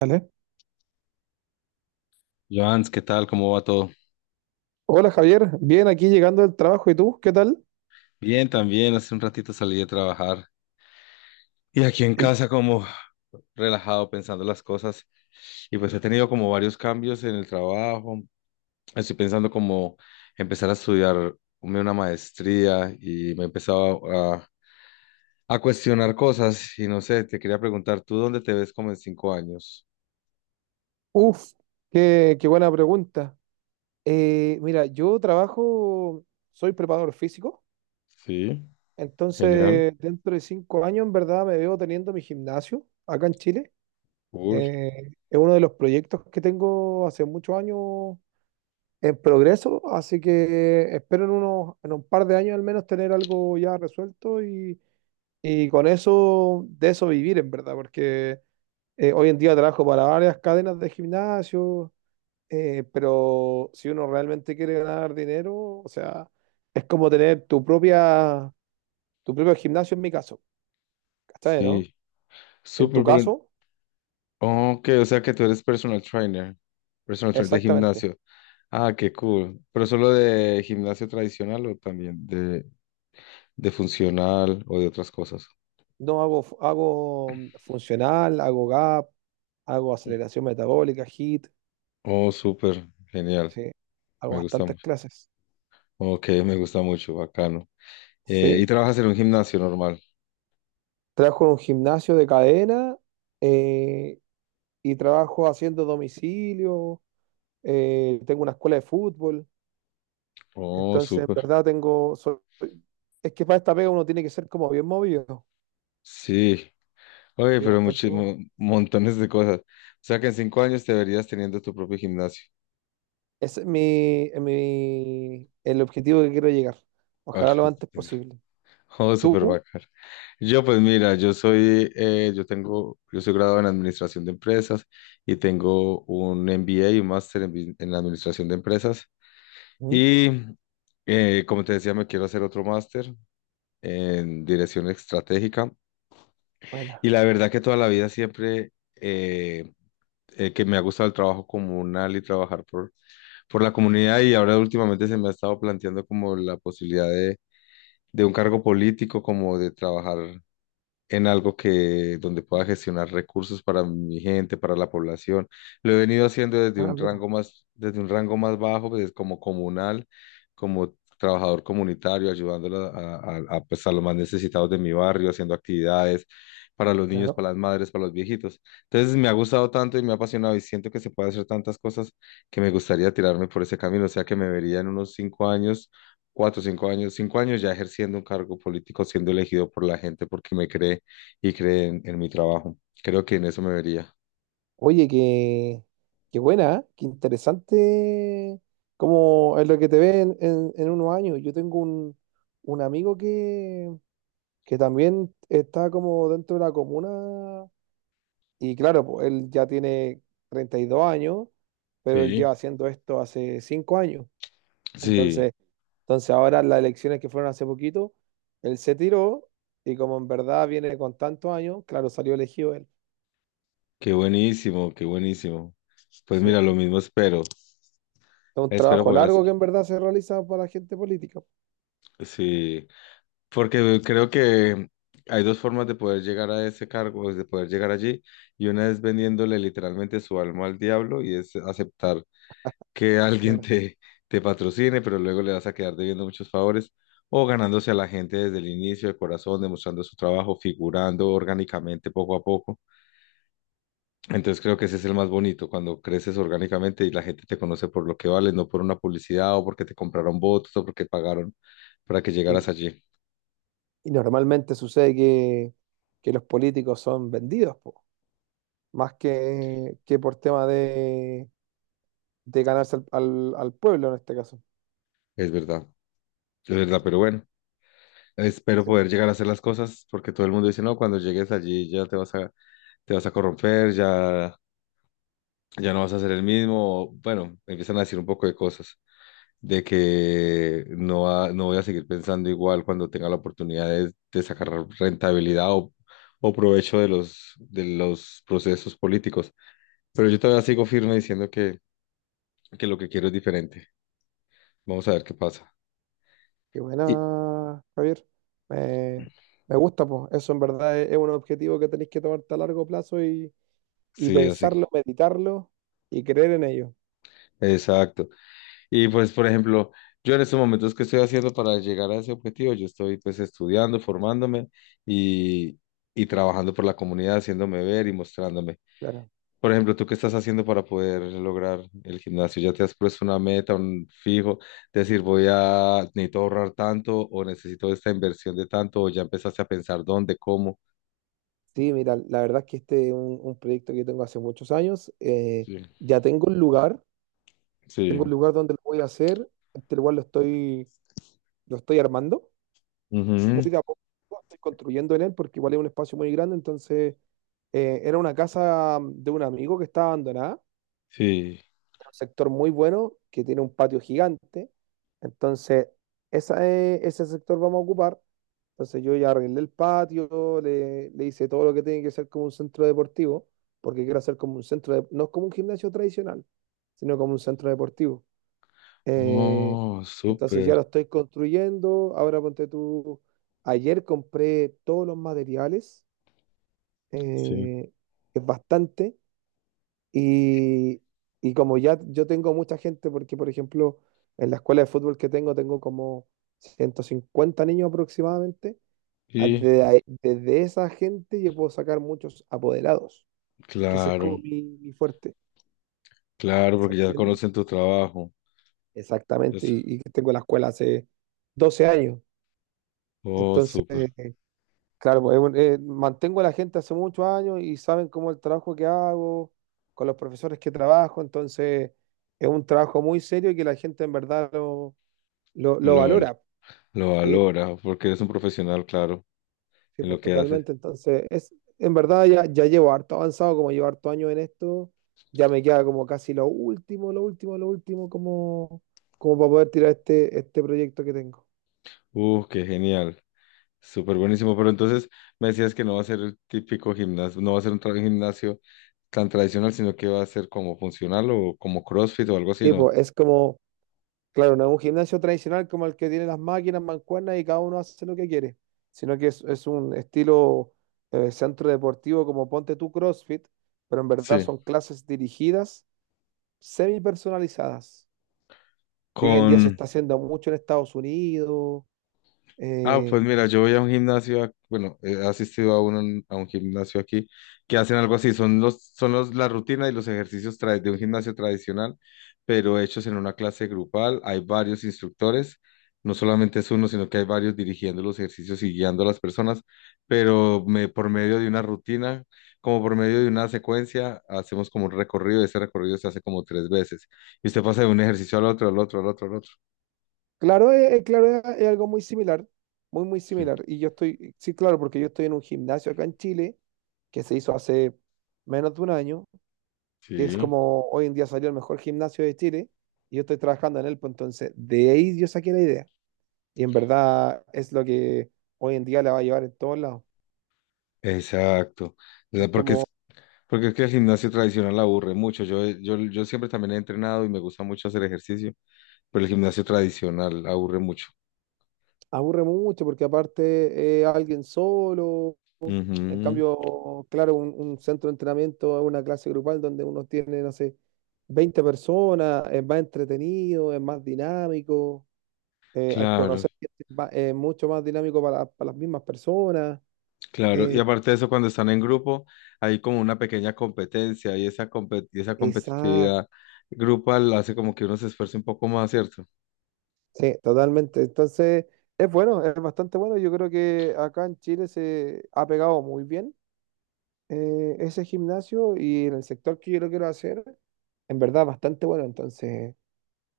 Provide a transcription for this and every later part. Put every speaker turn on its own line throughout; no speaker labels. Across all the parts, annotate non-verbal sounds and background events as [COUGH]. Dale.
Joans, ¿qué tal? ¿Cómo va todo?
Hola Javier, bien aquí llegando del trabajo. ¿Y tú? ¿Qué tal?
Bien, también. Hace un ratito salí de trabajar y aquí en
Y-
casa como relajado pensando las cosas. Y pues he tenido como varios cambios en el trabajo. Estoy pensando como empezar a estudiar una maestría y me he empezado a cuestionar cosas. Y no sé, te quería preguntar, ¿tú dónde te ves como en cinco años?
Uf, qué buena pregunta. Mira, yo trabajo, soy preparador físico,
Sí, genial,
entonces dentro de 5 años en verdad me veo teniendo mi gimnasio acá en Chile.
cool.
Es uno de los proyectos que tengo hace muchos años en progreso, así que espero en en un par de años al menos tener algo ya resuelto y con eso, de eso vivir en verdad, porque... hoy en día trabajo para varias cadenas de gimnasio, pero si uno realmente quiere ganar dinero, o sea, es como tener tu tu propio gimnasio en mi caso, ¿cachai, no?
Sí,
En tu
súper. Pero
caso,
ok, o sea que tú eres personal trainer de
exactamente.
gimnasio. Ah, qué cool. ¿Pero solo de gimnasio tradicional o también de funcional o de otras cosas?
No hago, hago funcional, hago gap, hago aceleración metabólica, HIIT,
Oh, súper, genial.
sí, hago
Me gusta
bastantes
mucho.
clases.
Ok, me gusta mucho, bacano. ¿Y
Sí,
trabajas en un gimnasio normal?
trabajo en un gimnasio de cadena eh, y trabajo haciendo domicilio, tengo una escuela de fútbol.
Oh,
Entonces, en
súper.
verdad tengo... es que para esta pega uno tiene que ser como bien movido.
Sí. Oye,
Y
pero
bastante
muchísimos,
movido.
montones de cosas. O sea que en cinco años te verías teniendo tu propio gimnasio.
Ese es el objetivo que quiero llegar.
Ah,
Ojalá lo
qué-
antes
[LAUGHS]
posible.
Oh, súper
¿Tú?
bacano. Yo, pues mira, yo soy graduado en administración de empresas y tengo un MBA y un máster en administración de empresas.
Mm,
Y como te decía, me quiero hacer otro máster en dirección estratégica.
buena.
Y la verdad que toda la vida siempre que me ha gustado el trabajo comunal y trabajar por la comunidad y ahora últimamente se me ha estado planteando como la posibilidad de un cargo político, como de trabajar en algo que donde pueda gestionar recursos para mi gente, para la población. Lo he venido haciendo
Ah, mira,
desde un rango más bajo, pues, como comunal, como trabajador comunitario, ayudando a, pues, a los más necesitados de mi barrio, haciendo actividades para los niños,
claro.
para las madres, para los viejitos. Entonces me ha gustado tanto y me ha apasionado y siento que se puede hacer tantas cosas que me gustaría tirarme por ese camino, o sea que me vería en unos cinco años. Cuatro, cinco años ya ejerciendo un cargo político, siendo elegido por la gente porque me cree y creen en mi trabajo. Creo que en eso me vería.
Oye, qué buena, ¿eh? Qué interesante. Como es lo que te ve en, en unos años. Yo tengo un un amigo que también está como dentro de la comuna. Y claro, pues, él ya tiene 32 años, pero él lleva
Sí,
haciendo esto hace 5 años.
sí,
Entonces, entonces ahora las elecciones que fueron hace poquito, él se tiró y como en verdad viene con tantos años, claro, salió elegido él.
qué buenísimo, qué buenísimo. Pues
Sí,
mira,
es
lo mismo espero,
un
espero
trabajo
poder
largo
hacer.
que en verdad se realiza para la gente política,
Sí, porque creo que hay dos formas de poder llegar a ese cargo, de poder llegar allí, y una es vendiéndole literalmente su alma al diablo y es aceptar que [LAUGHS] alguien
claro.
te patrocine, pero luego le vas a quedar debiendo muchos favores, o ganándose a la gente desde el inicio, de corazón, demostrando su trabajo, figurando orgánicamente poco a poco. Entonces creo que ese es el más bonito, cuando creces orgánicamente y la gente te conoce por lo que vales, no por una publicidad o porque te compraron votos o porque pagaron para que
Y,
llegaras allí.
y normalmente sucede que los políticos son vendidos, po, más que por tema de ganarse al, al pueblo en este caso.
Es verdad, es verdad, pero bueno, espero
Sí,
poder llegar a hacer las cosas porque todo el mundo dice, no, cuando llegues allí ya te vas a corromper, ya, ya no vas a ser el mismo. Bueno, empiezan a decir un poco de cosas. De que no, no voy a seguir pensando igual cuando tenga la oportunidad de sacar rentabilidad o provecho de los procesos políticos. Pero yo todavía sigo firme diciendo que lo que quiero es diferente. Vamos a ver qué pasa.
qué
Y
buena, Javier. Me, me gusta, pues. Eso en verdad es un objetivo que tenéis que tomarte a largo plazo y
sí, así.
pensarlo, meditarlo y creer en ello.
Exacto. Y pues, por ejemplo, yo en estos momentos, ¿qué estoy haciendo para llegar a ese objetivo? Yo estoy pues estudiando, formándome y, y trabajando por la comunidad, haciéndome ver y mostrándome.
Claro.
Por ejemplo, ¿tú qué estás haciendo para poder lograr el gimnasio? ¿Ya te has puesto una meta, un fijo? Decir, necesito ahorrar tanto o necesito esta inversión de tanto o ya empezaste a pensar dónde, cómo.
Sí, mira, la verdad es que este es un un, proyecto que tengo hace muchos años.
Sí,
Ya tengo un
sí.
lugar donde lo voy a hacer. Este lugar lo lo estoy armando,
Ujú,
muy de a poco. Estoy construyendo en él porque igual es un espacio muy grande. Entonces, era una casa de un amigo que estaba abandonada,
sí.
un sector muy bueno que tiene un patio gigante. Entonces, ese sector vamos a ocupar. Entonces, yo ya arreglé el patio, le hice todo lo que tiene que ser como un centro deportivo, porque quiero hacer como un centro, no es como un gimnasio tradicional, sino como un centro deportivo. Eh,
Oh,
entonces, ya
súper.
lo estoy construyendo. Ahora ponte tú, ayer compré todos los materiales,
Sí.
eh, es bastante. Y, y como ya yo tengo mucha gente, porque por ejemplo, en la escuela de fútbol que tengo, tengo como 150 niños aproximadamente.
Y
Desde, esa gente yo puedo sacar muchos apoderados, que ese es como
claro,
mi fuerte,
claro,
¿se
porque ya
entiende?
conocen tu trabajo.
Exactamente,
Es-
y tengo la escuela hace 12 años.
Oh,
Entonces,
súper.
claro, pues, es mantengo a la gente hace muchos años y saben cómo el trabajo que hago, con los profesores que trabajo, entonces es un trabajo muy serio y que la gente en verdad lo
Lo, val-
valora.
lo
Sí,
valora porque eres un profesional, claro,
sí,
en lo
pues
que haces.
totalmente. Entonces, es, en verdad ya, ya llevo harto avanzado, como llevo harto años en esto, ya me queda como casi lo último, lo último, lo último, como, como para poder tirar este proyecto que tengo.
Qué genial. Súper buenísimo, pero entonces me decías que no va a ser el típico gimnasio, no va a ser un gimnasio tan tradicional, sino que va a ser como funcional o como CrossFit o algo así,
Sí,
¿no?
pues es como... Claro, no es un gimnasio tradicional como el que tiene las máquinas, mancuernas y cada uno hace lo que quiere, sino que es un estilo centro deportivo como ponte tú CrossFit, pero en verdad
Sí.
son clases dirigidas, semi personalizadas, que hoy en día se
Con
está haciendo mucho en Estados Unidos.
Ah, pues
Eh,
mira, yo voy a un gimnasio, bueno, he asistido a uno, a un gimnasio aquí que hacen algo así, son los, la rutina y los ejercicios de un gimnasio tradicional, pero hechos en una clase grupal, hay varios instructores, no solamente es uno, sino que hay varios dirigiendo los ejercicios y guiando a las personas, pero por medio de una rutina, como por medio de una secuencia, hacemos como un recorrido, ese recorrido se hace como tres veces, y usted pasa de un ejercicio al otro, al otro, al otro, al otro.
claro, claro, es algo muy similar, muy
Sí.
similar. Y yo estoy, sí, claro, porque yo estoy en un gimnasio acá en Chile que se hizo hace menos de un año, que es
Sí.
como hoy en día salió el mejor gimnasio de Chile y yo estoy trabajando en él, pues entonces de ahí yo saqué la idea. Y en verdad es lo que hoy en día la va a llevar en todos lados.
Exacto, o
Es
sea,
como,
porque es que el gimnasio tradicional aburre mucho. Yo siempre también he entrenado y me gusta mucho hacer ejercicio, pero el gimnasio tradicional aburre mucho.
aburre mucho porque aparte alguien solo, en
Ujú,
cambio, claro, un centro de entrenamiento es una clase grupal donde uno tiene, no sé, 20 personas, es más entretenido, es más dinámico, al
claro,
conocer gente es mucho más dinámico para las mismas personas.
claro.
Eh,
Y aparte de eso, cuando están en grupo, hay como una pequeña competencia y esa
exacto.
competitividad grupal hace como que uno se esfuerce un poco más, ¿cierto?
Sí, totalmente. Entonces, es bueno, es bastante bueno. Yo creo que acá en Chile se ha pegado muy bien ese gimnasio y en el sector que yo lo quiero hacer, en verdad, bastante bueno. Entonces,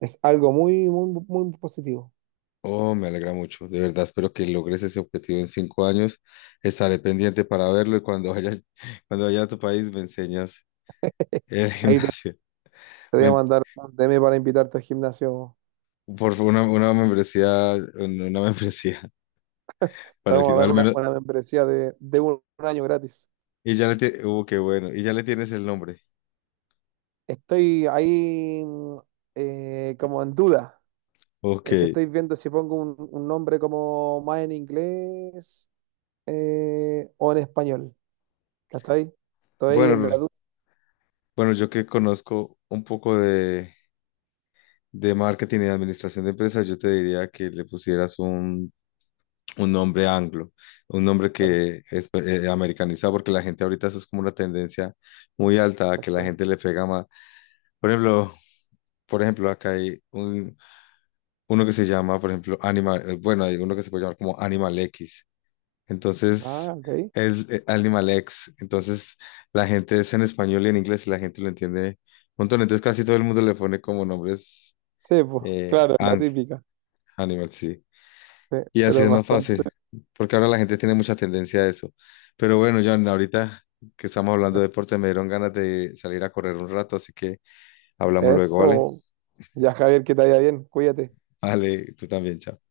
es algo muy, muy, muy positivo.
Oh, me alegra mucho. De verdad, espero que logres ese objetivo en cinco años. Estaré pendiente para verlo y cuando vaya, [LAUGHS] cuando vaya a tu país me enseñas.
[LAUGHS]
El
Ahí
gimnasio.
te voy a
Me-
mandar un DM para invitarte al gimnasio.
por una membresía, una [LAUGHS] membresía
Te
para el
vamos a
gimnasio,
dar
al menos.
una membresía de un año gratis.
Y ya le tienes, qué bueno, y ya le tienes el nombre.
Estoy ahí como en duda.
Ok.
Es que estoy viendo si pongo un nombre como más en inglés o en español, ¿cachai? Estoy en
Bueno,
la duda,
bueno, yo que conozco un poco de marketing y de administración de empresas, yo te diría que le pusieras un nombre anglo, un nombre
claro,
que es americanizado, porque la gente ahorita eso es como una tendencia muy alta, que la gente
exactamente.
le pega más. Por ejemplo, por ejemplo, acá hay un uno que se llama, por ejemplo, Animal, bueno, hay uno que se puede llamar como Animal X. Entonces,
Ah, ok.
es Animal X. Entonces, la gente es en español y en inglés y la gente lo entiende un montón. Entonces, casi todo el mundo le pone como nombres
Sí, pues,
eh,
claro, la
ang-
típica.
Animal, sí.
Sí,
Y así
pero
es más
bastante.
fácil, porque ahora la gente tiene mucha tendencia a eso. Pero bueno, John, ahorita que estamos hablando de deporte, me dieron ganas de salir a correr un rato, así que hablamos luego, ¿vale?
Eso. Ya, Javier, que te vaya bien, cuídate.
Vale, tú también, chao.